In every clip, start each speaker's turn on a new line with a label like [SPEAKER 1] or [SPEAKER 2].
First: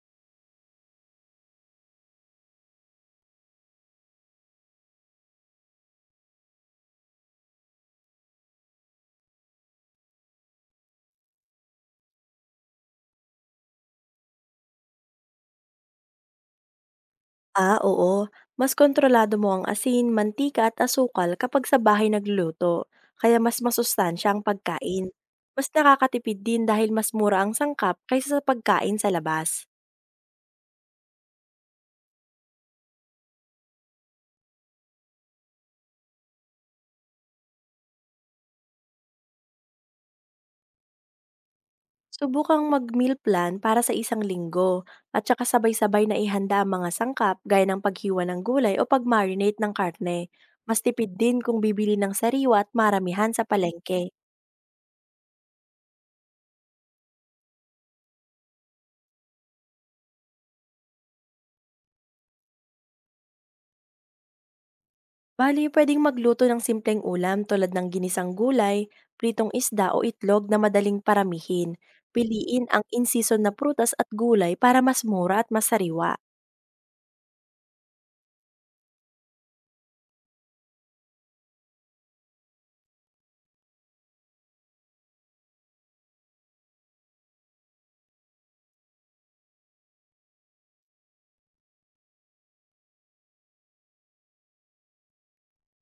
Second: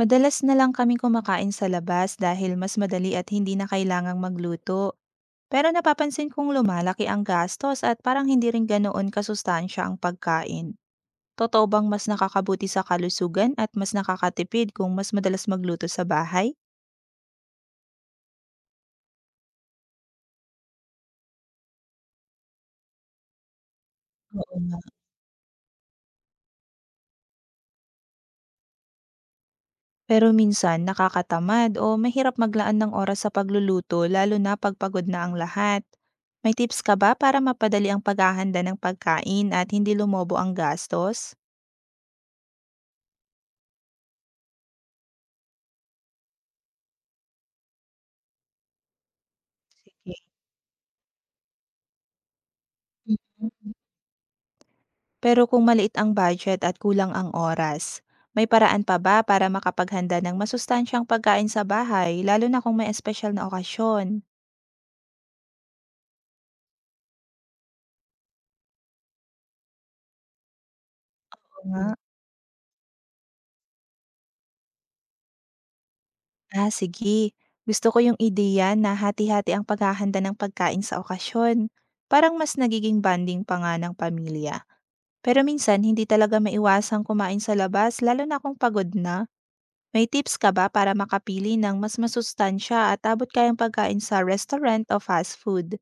[SPEAKER 1] Madalas na lang kaming kumakain sa labas dahil mas madali at hindi na kailangang magluto. Pero napapansin kong lumalaki ang gastos at parang hindi rin ganoon kasustansya ang pagkain. Totoo bang mas nakakabuti sa kalusugan at mas nakakatipid kung mas madalas magluto sa bahay?
[SPEAKER 2] Ah, oo. Mas kontrolado mo ang asin, mantika at asukal kapag sa bahay nagluluto, kaya mas masustansya ang
[SPEAKER 1] Oo nga.
[SPEAKER 2] pagkain. Mas nakakatipid din dahil mas mura ang sangkap kaysa sa pagkain sa labas.
[SPEAKER 1] Pero minsan nakakatamad o mahirap maglaan ng oras sa pagluluto lalo na pagpagod na ang lahat. May tips ka ba para mapadali ang paghahanda ng pagkain at hindi lumobo ang gastos?
[SPEAKER 2] Subukang mag-meal plan para sa isang linggo at saka sabay-sabay na ihanda ang mga sangkap gaya ng paghiwa ng gulay o pag-marinate ng
[SPEAKER 1] Sige.
[SPEAKER 2] karne. Mas tipid din kung bibili ng sariwa at maramihan sa
[SPEAKER 1] Mhm.
[SPEAKER 2] palengke.
[SPEAKER 1] Pero kung maliit ang budget at kulang ang oras, may paraan pa ba para makapaghanda ng masustansyang pagkain sa bahay, lalo na kung may espesyal na okasyon?
[SPEAKER 2] Bali, pwedeng magluto ng simpleng ulam tulad ng ginisang gulay, pritong isda o itlog na madaling
[SPEAKER 1] Oo
[SPEAKER 2] paramihin.
[SPEAKER 1] nga.
[SPEAKER 2] Piliin ang in-season na prutas at gulay para mas mura at masariwa.
[SPEAKER 1] Ah, sige. Gusto ko yung ideya na hati-hati ang paghahanda ng pagkain sa okasyon. Parang mas nagiging banding pa nga ng pamilya. Pero minsan, hindi talaga maiwasang kumain sa labas, lalo na kung pagod na. May tips ka ba para makapili ng mas masustansya at abot kayang pagkain sa restaurant o fast food?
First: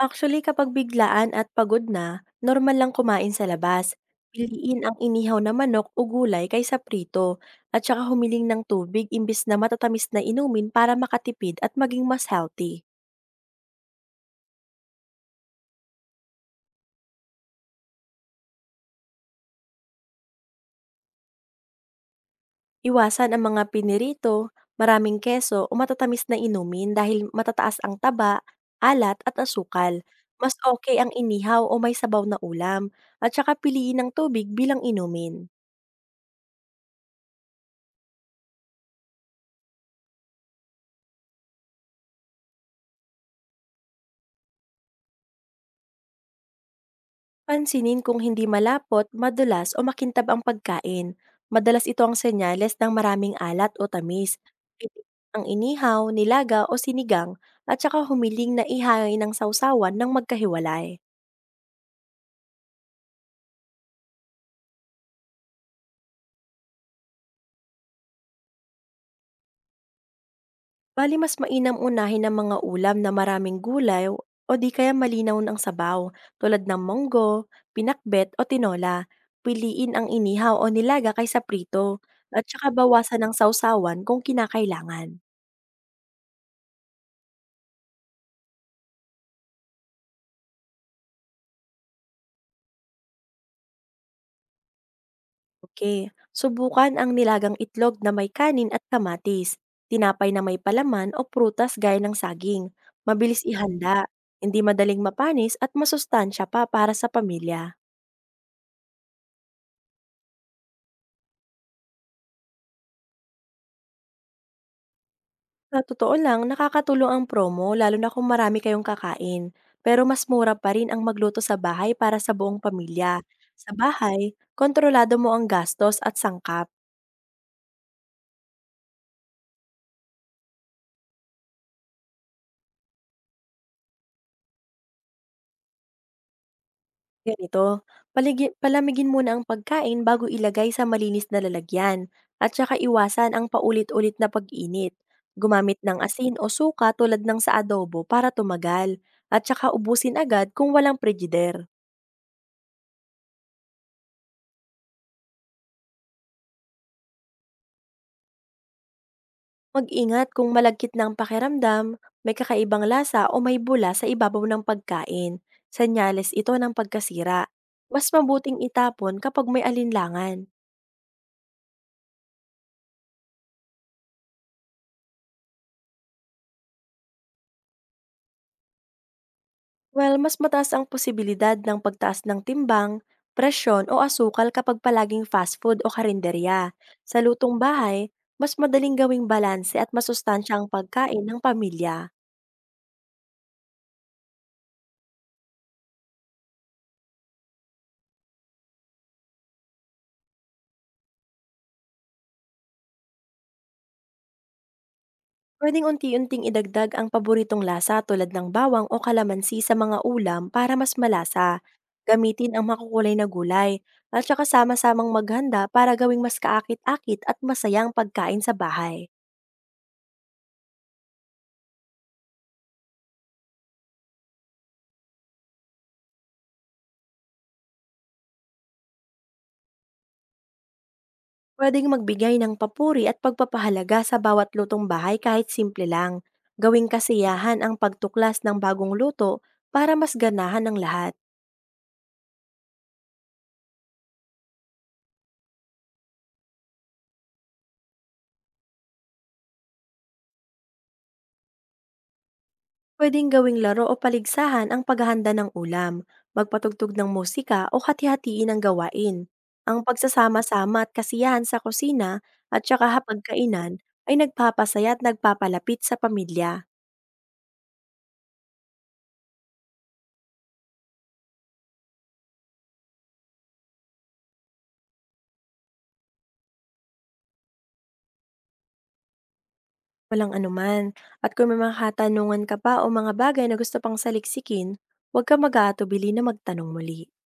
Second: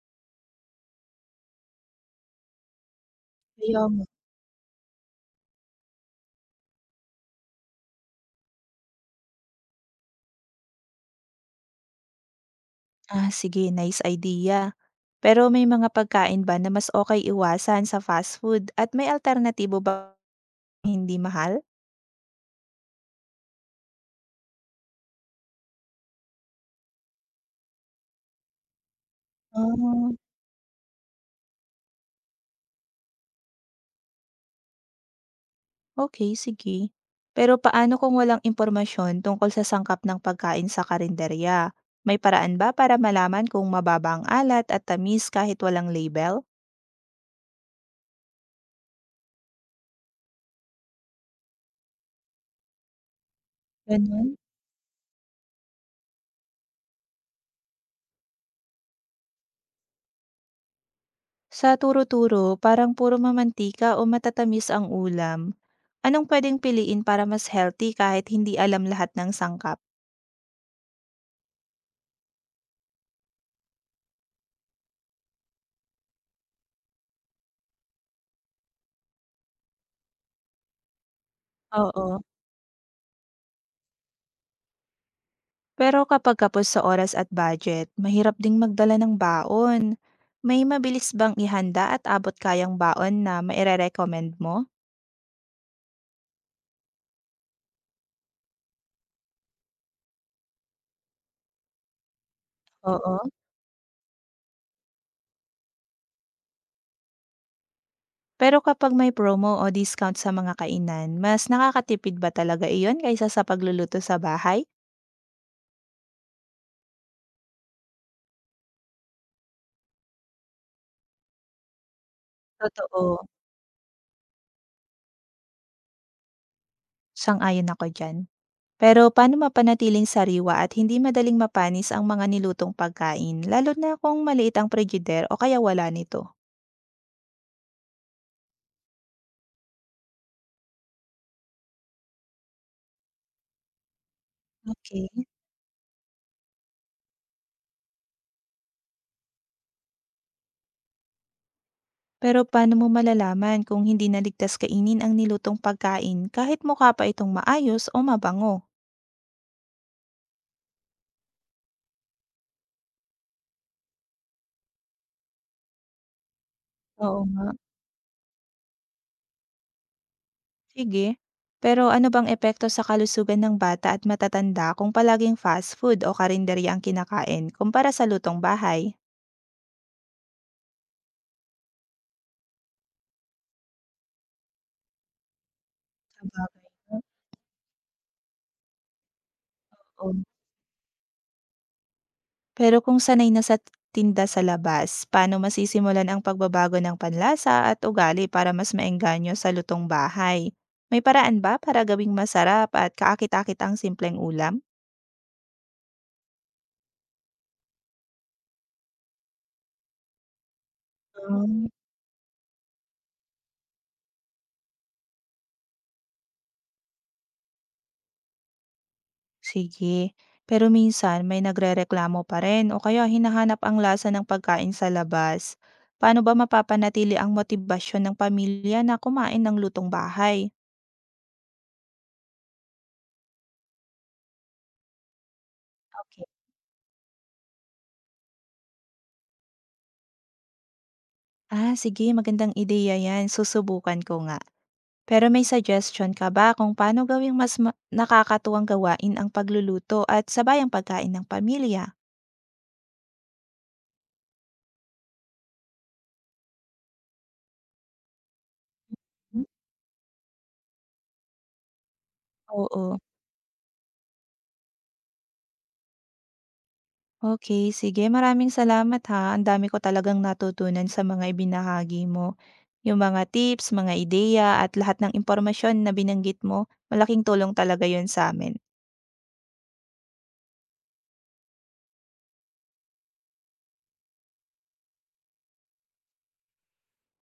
[SPEAKER 2] Actually, kapag biglaan at pagod na, normal lang kumain sa labas. Piliin ang inihaw na manok o gulay kaysa prito at saka humiling ng tubig imbis na matatamis na inumin para makatipid at maging mas healthy.
[SPEAKER 1] Ah, sige, nice idea. Pero may mga pagkain ba na mas okay iwasan sa fast food at may alternatibo ba hindi mahal?
[SPEAKER 2] Iwasan ang mga pinirito, maraming keso o matatamis na inumin dahil matataas ang taba, alat at asukal.
[SPEAKER 1] Ah,
[SPEAKER 2] Mas okay ang inihaw o may sabaw na ulam at saka piliin ang tubig bilang inumin.
[SPEAKER 1] okay, sige. Pero paano kung walang impormasyon tungkol sa sangkap ng pagkain sa karinderya? May paraan ba para malaman kung mababa ang alat at tamis kahit walang label?
[SPEAKER 2] Pansinin kung hindi malapot, madulas o makintab ang pagkain. Madalas ito ang senyales ng maraming alat o tamis.
[SPEAKER 1] Ganun?
[SPEAKER 2] Ang inihaw, nilaga o sinigang at saka humiling na ihain ng sausawan ng magkahiwalay.
[SPEAKER 1] Sa turo-turo, parang puro mamantika o matatamis ang ulam. Anong pwedeng piliin para mas healthy kahit hindi alam lahat ng sangkap?
[SPEAKER 2] Bali mas mainam unahin ang mga ulam na maraming gulay o o di kaya malinaw ng sabaw tulad ng monggo, pinakbet o tinola. Piliin ang inihaw o nilaga kaysa prito
[SPEAKER 1] Oo.
[SPEAKER 2] at saka bawasan ng sausawan kung kinakailangan.
[SPEAKER 1] Pero kapag kapos sa oras at budget, mahirap ding magdala ng baon. May mabilis bang ihanda at abot kayang baon na maire-recommend mo?
[SPEAKER 2] Okay, subukan ang nilagang itlog na may kanin at kamatis, tinapay na may palaman o prutas gaya ng saging.
[SPEAKER 1] Oo.
[SPEAKER 2] Mabilis ihanda, hindi madaling mapanis at masustansya pa para sa pamilya.
[SPEAKER 1] Pero kapag may promo o discount sa mga kainan, mas nakakatipid ba talaga iyon kaysa sa pagluluto sa bahay?
[SPEAKER 2] Sa totoo lang, nakakatulong ang promo lalo na kung marami kayong kakain. Pero mas mura pa rin ang magluto sa bahay para sa buong
[SPEAKER 1] Totoo.
[SPEAKER 2] pamilya. Sa bahay, kontrolado mo ang gastos at sangkap.
[SPEAKER 1] Sang-ayon ako dyan. Pero paano mapanatiling sariwa at hindi madaling mapanis ang mga nilutong pagkain, lalo na kung maliit ang frigidaire o kaya wala nito?
[SPEAKER 2] Ganito, palamigin muna ang pagkain bago ilagay sa malinis na lalagyan at saka iwasan ang paulit-ulit na pag-init.
[SPEAKER 1] Okay.
[SPEAKER 2] Gumamit ng asin o suka tulad ng sa adobo para tumagal at saka ubusin agad kung walang prejider.
[SPEAKER 1] Pero paano mo malalaman kung hindi naligtas kainin ang nilutong pagkain kahit mukha pa itong maayos o mabango?
[SPEAKER 2] Mag-ingat kung malagkit ng ang pakiramdam, may kakaibang lasa o may bula sa ibabaw ng pagkain. Senyales ito ng
[SPEAKER 1] Oo nga.
[SPEAKER 2] pagkasira. Mas mabuting itapon kapag may alinlangan.
[SPEAKER 1] Sige. Pero ano bang epekto sa kalusugan ng bata at matatanda kung palaging fast food o karinderya ang kinakain kumpara sa lutong bahay?
[SPEAKER 2] Well, mas mataas ang posibilidad ng pagtaas ng timbang, presyon o asukal kapag palaging fast food o
[SPEAKER 1] Sabagay
[SPEAKER 2] karinderya.
[SPEAKER 1] nga,
[SPEAKER 2] Sa lutong bahay, mas madaling gawing balanse at
[SPEAKER 1] oo.
[SPEAKER 2] masustansya ang pagkain ng pamilya.
[SPEAKER 1] Pero kung sanay na sa tinda sa labas, paano masisimulan ang pagbabago ng panlasa at ugali para mas maengganyo sa lutong bahay? May paraan ba para gawing masarap at kaakit-akit ang simpleng ulam?
[SPEAKER 2] Pwedeng unti-unting idagdag ang paboritong lasa tulad ng bawang o kalamansi sa mga ulam para mas malasa.
[SPEAKER 1] Hmm,
[SPEAKER 2] Gamitin ang makukulay na gulay at saka sama-samang maghanda para gawing mas kaakit-akit at masayang pagkain sa bahay.
[SPEAKER 1] sige. Pero minsan may nagrereklamo pa rin o kaya hinahanap ang lasa ng pagkain sa labas. Paano ba mapapanatili ang motibasyon ng pamilya na kumain ng lutong bahay?
[SPEAKER 2] Pwedeng magbigay ng papuri at pagpapahalaga sa bawat lutong bahay kahit simple lang.
[SPEAKER 1] Okay.
[SPEAKER 2] Gawing kasiyahan ang pagtuklas ng bagong luto para mas ganahan ng lahat.
[SPEAKER 1] Ah, sige, magandang ideya yan. Susubukan ko nga. Pero may suggestion ka ba kung paano gawing mas nakakatuwang gawain ang pagluluto at sabayang pagkain ng pamilya?
[SPEAKER 2] Pwedeng gawing laro o paligsahan ang paghahanda ng ulam, magpatugtog ng musika o hati-hatiin ang gawain.
[SPEAKER 1] Hmm,
[SPEAKER 2] Ang pagsasama-sama at kasiyahan sa kusina at saka
[SPEAKER 1] oo.
[SPEAKER 2] hapagkainan ay nagpapasaya at nagpapalapit sa pamilya.
[SPEAKER 1] Okay, sige, maraming salamat ha, ang dami ko talagang natutunan sa mga ibinahagi mo. Yung mga tips, mga ideya at lahat ng impormasyon na binanggit mo, malaking tulong talaga yun sa amin.
[SPEAKER 2] Walang anuman. At kung may mga katanungan ka pa o mga bagay na gusto pang saliksikin, huwag ka mag-aatubili na magtanong muli.